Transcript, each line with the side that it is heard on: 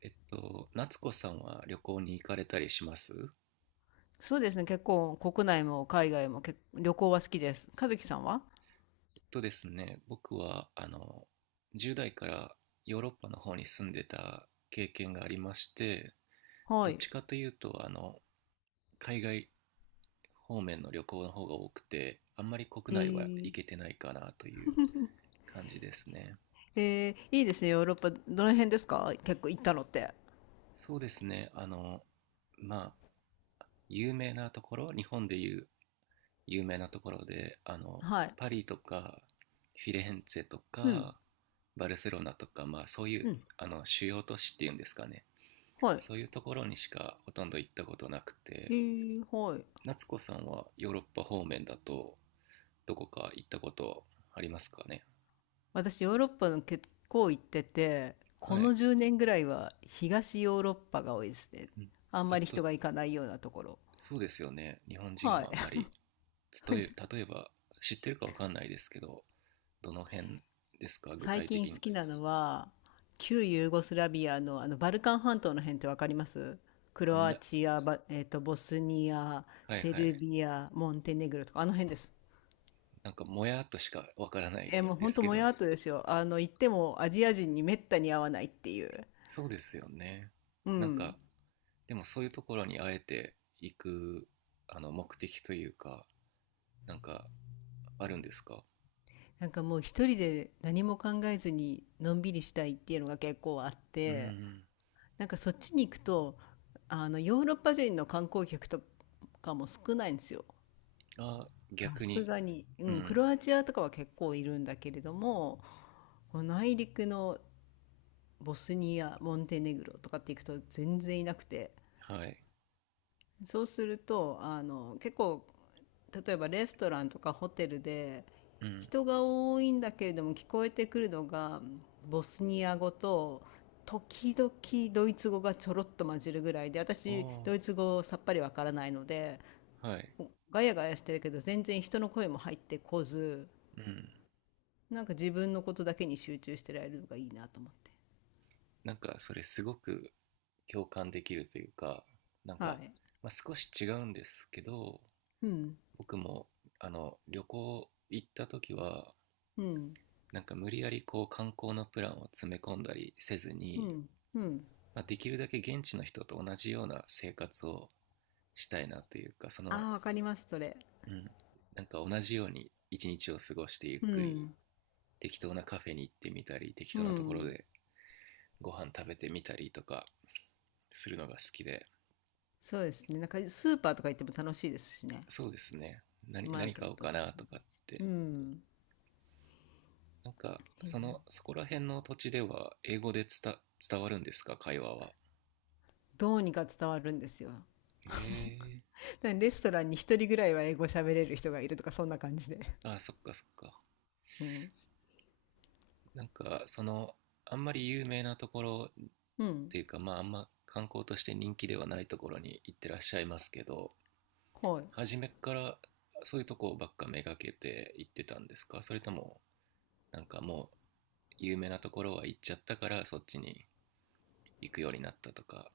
right: 夏子さんは旅行に行かれたりします？
left: そうですね、結構国内も海外も旅行は好きです。和樹さんは？
right: えっとですね、僕は、10代からヨーロッパの方に住んでた経験がありまして、ど
left: は
right: っち
left: い。
right: かというと、海外方面の旅行の方が多くて、あんまり国
left: え
right: 内は
left: ー、
right: 行けてないかなという感じですね。
left: えいいですね、ヨーロッパ。どの辺ですか？結構行ったのって。
right: そうですね、まあ、有名なところ、日本でいう有名なところで
left: はい。
right: パリとかフィレンツェと
left: うん。
right: かバルセロナとか、まあ、そういう
left: うん。
right: 主要都市っていうんですかね。
left: はい。
right: そういうところにしかほとんど行ったことなくて、
left: はい。
right: 夏子さんはヨーロッパ方面だとどこか行ったことありますかね？
left: 私、ヨーロッパの結構行ってて、
right: は
left: この
right: い、
left: 10年ぐらいは東ヨーロッパが多いですね。
right: うん。
left: あん
right: た
left: まり
right: と
left: 人が行かないようなところ。
right: そうですよね、日本人
left: はい。
right: はあんまり。例えば知ってるかわかんないですけど、どの辺ですか具
left: 最
right: 体
left: 近
right: 的
left: 好
right: に？
left: きなのは、旧ユーゴスラビアの、あのバルカン半島の辺ってわかります？ク
right: あ
left: ロ
right: ん
left: ア
right: な、
left: チア、バえっと、ボスニア、
right: はい
left: セ
right: は
left: ル
right: い。
left: ビア、モンテネグロとか、あの辺です。
right: なんかもやっとしかわからない
left: もう
right: で
left: ほん
right: す
left: と
right: け
left: もや
right: ど、
left: っとですよ。あの、行ってもアジア人にめったに会わないっていう。
right: そうですよね。
left: う
right: なん
left: ん。
right: か、でもそういうところにあえて行く、目的というか、なんか、あるんですか？
left: なんかもう一人で何も考えずにのんびりしたいっていうのが結構あっ
right: う
left: て、
right: ん。
left: なんかそっちに行くと、ヨーロッパ人の観光客とかも少ないんですよ。
right: あ、
left: さ
right: 逆
left: す
right: に。
left: がに、う
right: う
left: ん、ク
right: ん。
left: ロアチアとかは結構いるんだけれども、こう内陸のボスニア、モンテネグロとかって行くと全然いなくて、
right: はい。
left: そうすると、結構、例えばレストランとかホテルで、
right: うん。
left: 人が多いんだけれども聞こえてくるのが、ボスニア語と、時々ドイツ語がちょろっと混じるぐらいで、私、
right: あ
left: ドイツ語さっぱりわからないので、
right: あ、はい。
left: ガヤガヤしてるけど全然人の声も入ってこず、
right: うん。
left: なんか自分のことだけに集中してられるのがいいなと思って。
right: なんか、それすごく共感できるというか、なん
left: は
right: か、
left: い。
right: まあ、少し違うんですけど、
left: うん。
right: 僕も、旅行行った時は、
left: うん。
right: なんか無理やりこう観光のプランを詰め込んだりせず
left: う
right: に、
left: ん。うん。
right: まあ、できるだけ現地の人と同じような生活をしたいなというかその、
left: ああ、わかります、それ。
right: うん、なんか同じように一日を過ごしてゆっ
left: う
right: くり
left: ん。
right: 適当なカフェに行ってみたり適
left: う
right: 当なところ
left: ん。
right: でご飯食べてみたりとかするのが好きで。
left: そうですね。なんかスーパーとか行っても楽しいですしね。
right: そうですね、
left: マー
right: 何
left: ケ
right: 買
left: ッ
right: おう
left: トも
right: かな
left: そ
right: と
left: う
right: か
left: だ
right: っ
left: し。う
right: て。
left: ん。
right: なんかその、そこら辺の土地では英語で伝わるんですか会話は？
left: どうにか伝わるんですよ。
right: へえ。
left: でレストランに一人ぐらいは英語喋れる人がいるとか、そんな感じで。
right: ああ、そっかそっか。
left: うん。
right: なんかその、あんまり有名なところっ
left: うん。
right: ていうか、まああんま観光として人気ではないところに行ってらっしゃいますけど、
left: はい。
right: 初めからそういうとこばっかめがけて行ってたんですか？それともなんかもう有名なところは行っちゃったからそっちに行くようになったとか？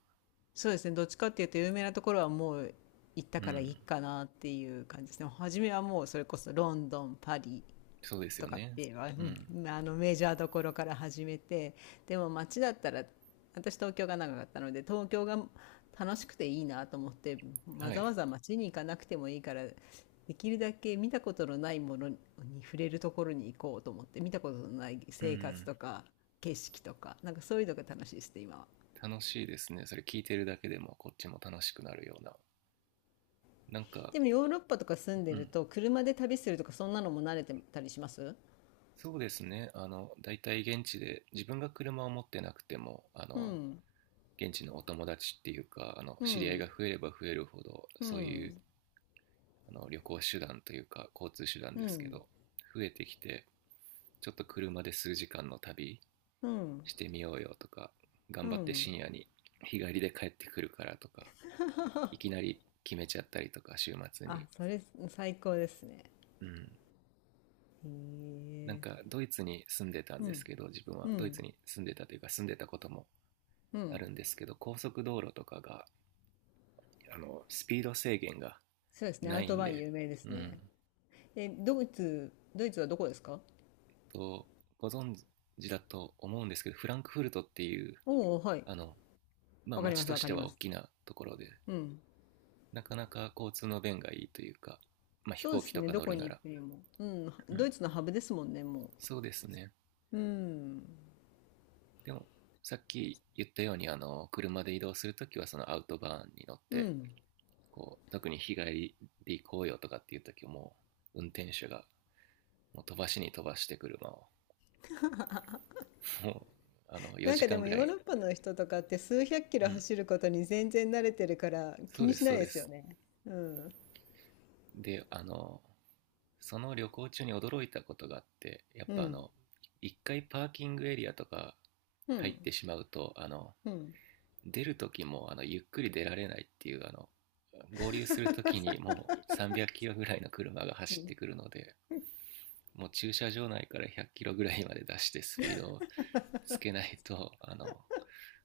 left: そうですね。どっちかっていうと、有名なところはもう行った
right: う
left: からいい
right: ん、
left: かなっていう感じですね。初めはもうそれこそロンドン、パリ、
right: そうです
left: と
right: よ
left: かっ
right: ね。
left: ていうのは
right: うん。
left: うん、メジャーどころから始めて、でも街だったら、私東京が長かったので東京が楽しくていいなと思って、わ
right: は
left: ざわ
right: い。
left: ざ街に行かなくてもいいから、できるだけ見たことのないものに触れるところに行こうと思って、見たことのない
right: う
left: 生活
right: ん。
left: とか景色とか、なんかそういうのが楽しいですね今は。
right: 楽しいですね、それ聞いてるだけでもこっちも楽しくなるような。なんか、
left: でもヨーロッパとか住んで
right: う
left: る
right: ん、
left: と車で旅するとか、そんなのも慣れてたりします？
right: そうですね。大体現地で、自分が車を持ってなくても、
left: うん。
right: 現地のお友達っていうか、
left: う
right: 知り合い
left: ん。
right: が増えれば増えるほど、
left: う
right: そういう、
left: ん。
right: 旅行手段というか、交通手段
left: う
right: ですけ
left: ん。
right: ど、増えてきて、ちょっと車で数時間の旅
left: うん。
right: してみようよとか、
left: う
right: 頑張って
left: ん。
right: 深夜に日帰りで帰ってくるからとか、いき なり決めちゃったりとか、週末に。
left: あ、それ最高ですね。
right: うん。
left: へ
right: なんか、
left: え。
right: ドイツに住んでたん
left: う
right: です
left: ん。
right: けど、自分
left: う
right: はドイツ
left: ん。
right: に住んでたというか、住んでたことも
left: う
right: あ
left: ん。
right: るんですけど、高速道路とかが、スピード制限が
left: そうですね。ア
right: な
left: ウ
right: い
left: ト
right: ん
left: バイン
right: で。
left: 有名です
right: うん。
left: ね。え、ドイツはどこですか？
right: と、ご存知だと思うんですけど、フランクフルトっていう、
left: おおー、はい。
right: あの、まあ
left: わかり
right: 街
left: ます、
right: と
left: わ
right: し
left: か
right: て
left: り
right: は
left: ま
right: 大き
left: す。
right: なところで、
left: うん。
right: なかなか交通の便がいいというか、まあ飛
left: そうで
right: 行機
left: す
right: と
left: ね。
right: か
left: ど
right: 乗
left: こ
right: るな
left: に行
right: ら。
left: くにも。うん。
right: う
left: ド
right: ん。
left: イツのハブですもんね、も
right: そうですね。
left: う。うん。
right: でも、さっき言ったように、車で移動するときはそのアウトバーンに乗っ
left: う
right: て、
left: ん。
right: こう、特に日帰りで行こうよとかっていうときも、運転手がもう飛ばしに飛ばして車をも、
left: なん
right: 4
left: か
right: 時
left: で
right: 間
left: も
right: ぐら
left: ヨー
right: い。
left: ロッパの人とかって数百キ
right: う
left: ロ
right: ん。
left: 走ることに全然慣れてるから
right: そ
left: 気
right: う
left: に
right: で
left: し
right: す、
left: な
right: そう
left: いで
right: で
left: すよ
right: す。
left: ね。うん。
right: で、その旅行中に驚いたことがあって、やっ
left: う
right: ぱあ
left: ん。
right: の、一回パーキングエリアとか
left: う
right: 入っ
left: ん。
right: てしまうと、
left: うん。
right: 出る時も、ゆっくり出られないっていう、合流する時にもう 300キロぐらいの車が走ってくるので、もう駐車場内から100キロぐらいまで出してスピードをつけないと、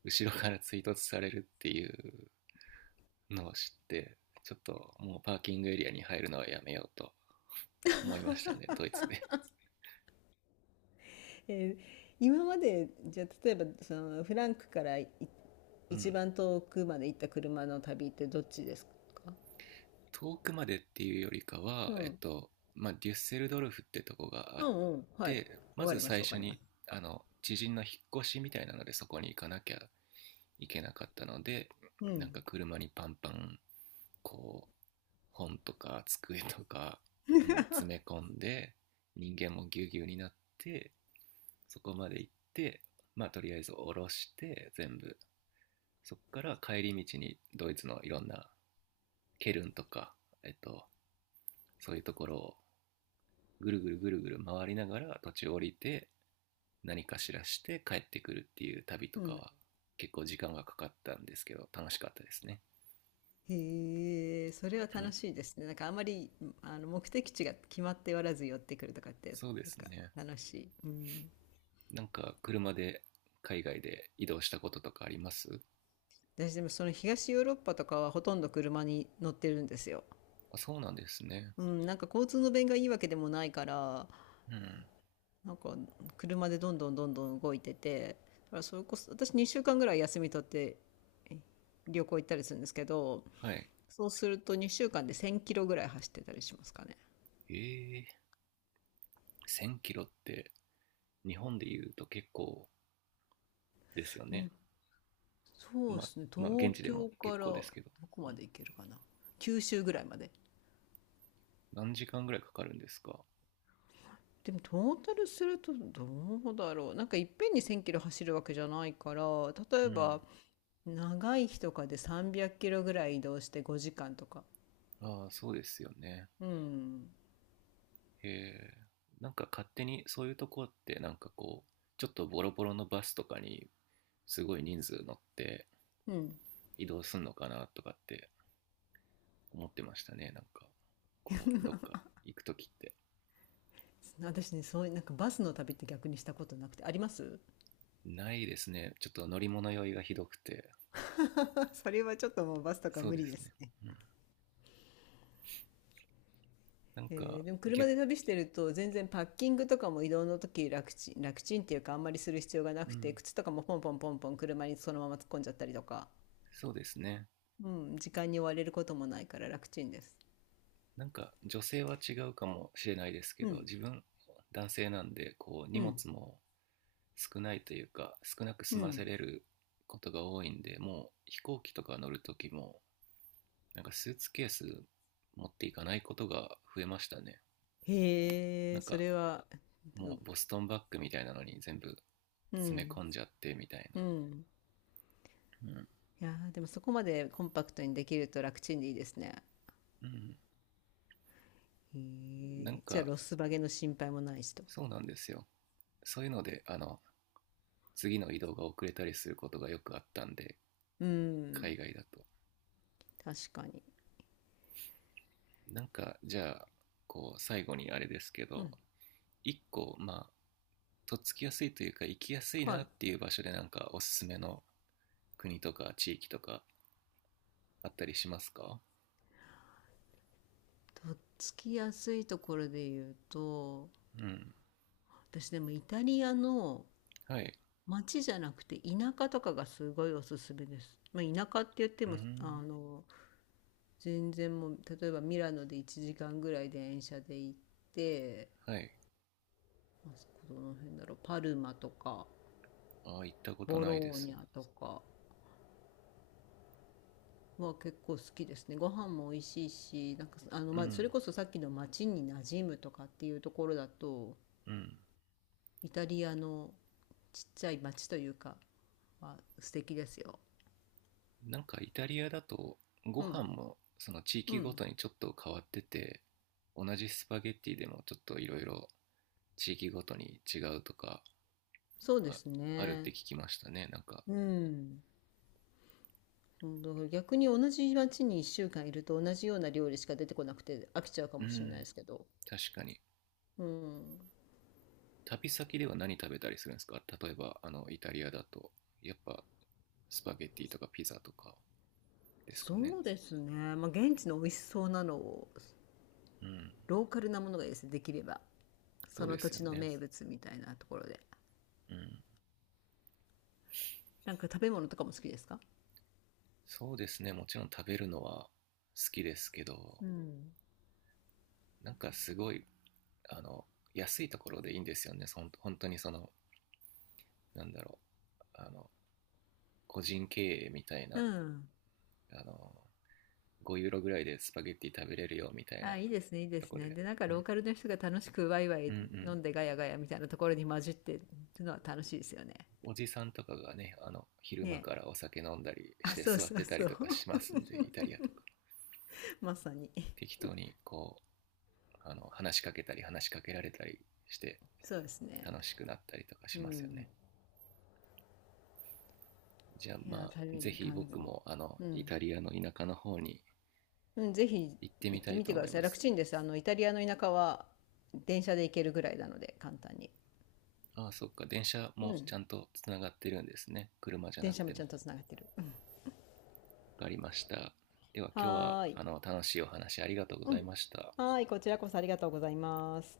right: 後ろから追突されるっていうのを知って、ちょっともうパーキングエリアに入るのはやめようと思いましたねドイツで。
left: 今までじゃあ例えばそのフランクから
right: う
left: 一
right: ん。
left: 番遠くまで行った車の旅ってどっちですか？
right: 遠くまでっていうよりか
left: う
right: は
left: ん。
right: まあデュッセルドルフってとこがあ
left: う
right: っ
left: んうん。はい。
right: て、ま
left: わか
right: ず
left: ります
right: 最
left: わか
right: 初
left: ります。
right: にあの知人の引っ越しみたいなのでそこに行かなきゃいけなかったので、
left: う
right: なんか
left: ん。
right: 車にパンパンこう本とか机とかもう詰め込んで、人間もぎゅうぎゅうになってそこまで行って、まあとりあえず下ろして全部、そっから帰り道にドイツのいろんなケルンとか、えっと、そういうところをぐるぐるぐるぐる回りながら途中降りて何かしらして帰ってくるっていう旅と
left: う
right: か
left: ん。
right: は結構時間がかかったんですけど楽しかったですね。
left: へえ、それは
right: う
left: 楽
right: ん、
left: しいですね。なんかあまり目的地が決まっておらず寄ってくるとかって、
right: そうで
left: なん
right: す
left: か
right: ね。
left: 楽しい。うん。
right: なんか車で海外で移動したこととかあります？
left: 私でもその東ヨーロッパとかはほとんど車に乗ってるんですよ。
right: あ、そうなんですね。
left: うん、なんか交通の便がいいわけでもないから、
right: うん。
left: なんか車でどんどんどんどん動いてて、だからそれこそ私2週間ぐらい休み取ってえ旅行行ったりするんですけど、
right: はい。
left: そうすると2週間で1,000キロぐらい走ってたりしますかね。
right: えー、1000キロって日本で言うと結構ですよね。
left: にそう
right: ま
left: で
right: あ、
left: すね、
right: まあ
left: 東
right: 現地で
left: 京
right: も
left: か
right: 結
left: ら
right: 構で
left: ど
right: すけど。
left: こ
right: う
left: ま
right: ん、
left: で行けるかな、九州ぐらいまで。
right: 何時間ぐらいかかるんですか？
left: でもトータルするとどうだろう、なんかいっぺんに1,000キロ走るわけじゃないから、例
right: う
left: え
right: ん。
left: ば長い日とかで300キロぐらい移動して5時間とか。
right: ああ、そうですよね。
left: うん、
right: へえ。なんか勝手にそういうとこってなんかこう、ちょっとボロボロのバスとかにすごい人数乗って
left: うん。
right: 移動すんのかなとかって思ってましたね。なんか、こう、どっか行くときって。
left: 私ね、そういうなんかバスの旅って逆にしたことなくて、あります？
right: ないですね。ちょっと乗り物酔いがひどくて。
left: それはちょっともうバスとか
right: そう
left: 無
right: で
left: 理
right: す
left: です
right: ね。
left: ね。
right: うん。なんか。
left: でも車
right: 逆、
left: で旅してると全然パッキングとかも移動の時楽ちん楽ちんっていうか、あんまりする必要がな
right: う
left: くて
right: ん、
left: 靴とかもポンポンポンポン車にそのまま突っ込んじゃったりとか、
right: そうですね。
left: うん、時間に追われることもないから楽ちんです。
right: なんか女性は違うかもしれないですけ
left: う
right: ど、
left: ん。
right: 自分、男性なんで、こう、荷
left: うん。
right: 物も少ないというか少なく
left: う
right: 済ませ
left: ん。
right: れることが多いんで、もう飛行機とか乗る時もなんかスーツケース持っていかないことが増えましたね。
left: へ
right: な
left: え、
right: ん
left: そ
right: か
left: れは。う
right: もう
left: ん。
right: ボストンバッグみたいなのに全部
left: う
right: 詰め
left: ん。
right: 込んじゃってみたい
left: う
right: な。
left: ん。いやー、でもそこまでコンパクトにできると楽ちんでいいですね。
right: うん、うん。
left: へ
right: なん
left: え、じゃあ
right: か、
left: ロスバゲの心配もないしと。
right: そうなんですよ。そういうので次の移動が遅れたりすることがよくあったんで
left: う
right: 海
left: ん、
right: 外だと。
left: 確かに。
right: なんか、じゃあこう最後にあれですけ
left: う
right: ど、
left: ん、
right: 1個まあとっつきやすいというか行きやすい
left: は
right: な
left: い。
right: っていう場所でなんかおすすめの国とか地域とかあったりしますか？
left: とっつきやすいところで言うと、
right: うん。
left: 私でもイタリアの
right: はい。
left: 街じゃなくて田舎とかがすごいおすすめです。まあ、田舎って言って
right: うー
left: も、
right: ん。
left: 全然もう、例えばミラノで1時間ぐらい電車で行って、
right: はい。
left: まあそこどの辺だろう、パルマとか、
right: ああ、行ったこと
left: ボ
right: ないで
left: ロー
right: す。
left: ニャとか、は結構好きですね。ご飯も美味しいし、なんか
right: う
left: まあ、それ
right: ん。
left: こそさっきの町に馴染むとかっていうところだと、
right: うん。
left: イタリアのちっちゃい町というかは素敵ですよ。
right: なんかイタリアだとご
left: う
right: 飯
left: ん。
right: もその地
left: う
right: 域ご
left: ん。
right: とにちょっと変わってて、同じスパゲッティでもちょっといろいろ地域ごとに違うとか
left: そうで
right: あ
left: す
right: あるって
left: ね。
right: 聞きましたね、なんか。
left: うん。うん。だから逆に同じ町に1週間いると同じような料理しか出てこなくて飽きちゃうか
right: う
left: もしれないで
right: ん、
left: すけど。
right: 確かに。
left: うん、
right: 旅先では何食べたりするんですか例えば、イタリアだと、やっぱ、スパゲッティとかピザとかですか
left: そ
right: ね。
left: うですね、まあ、現地の美味しそうなのを、
right: うん。
left: ローカルなものがいいですねできれば、そ
right: そう
left: の
right: で
left: 土
right: すよ
left: 地の
right: ね。
left: 名物みたいなところで。
right: うん。
left: なんか食べ物とかも好きですか？
right: そうですね。もちろん食べるのは好きですけど、
left: うん。
right: なんかすごい、あの、安いところでいいんですよね。本当にその、なんだろう、あの、個人経営みたい
left: う
right: な、
left: ん。
right: あの、5ユーロぐらいでスパゲッティ食べれるよみたいな
left: あ、いいですね、いいで
right: と
left: す
right: こ
left: ね。
right: で。
left: で、なんか
right: う
left: ロー
right: ん。
left: カルの人が楽しくワイワ
right: うん
left: イ
right: う
left: 飲
right: ん。
left: んでガヤガヤみたいなところに混じってるのは楽しいですよね。
right: おじさんとかがね、昼
left: ね
right: 間
left: え。
right: からお酒飲んだりし
left: あ、
right: て
left: そう
right: 座っ
left: そう
right: てた
left: そ
right: り
left: う。
right: とかしますんで、イ タリアとか。
left: まさに。
right: 適当にこう、話しかけたり話しかけられたりして
left: そうですね。
right: 楽しくなったりとか
left: う
right: しますよ
left: ん。
right: ね。じゃあ
left: いや
right: ま
left: ー、
right: あ、
left: 旅
right: ぜ
left: に
right: ひ
left: 感じ。
right: 僕も
left: う
right: イ
left: ん。
right: タリアの田舎の方に
left: うん、ぜひ
right: 行ってみ
left: 行っ
right: た
left: て
right: い
left: み
right: と
left: てく
right: 思
left: だ
right: い
left: さい。
right: ま
left: 楽
right: す。
left: ちんです。イタリアの田舎は電車で行けるぐらいなので、簡単に。
right: ああ、そっか、電車
left: う
right: もち
left: ん。
right: ゃんとつながってるんですね。車じゃ
left: 電
right: なく
left: 車も
right: て
left: ちゃ
right: も。
left: んとつながってる。
right: わかりました。では今日は
left: はーい。
right: 楽しいお話ありがとうご
left: う
right: ざい
left: ん。
right: ました。
left: はーい、こちらこそありがとうございます。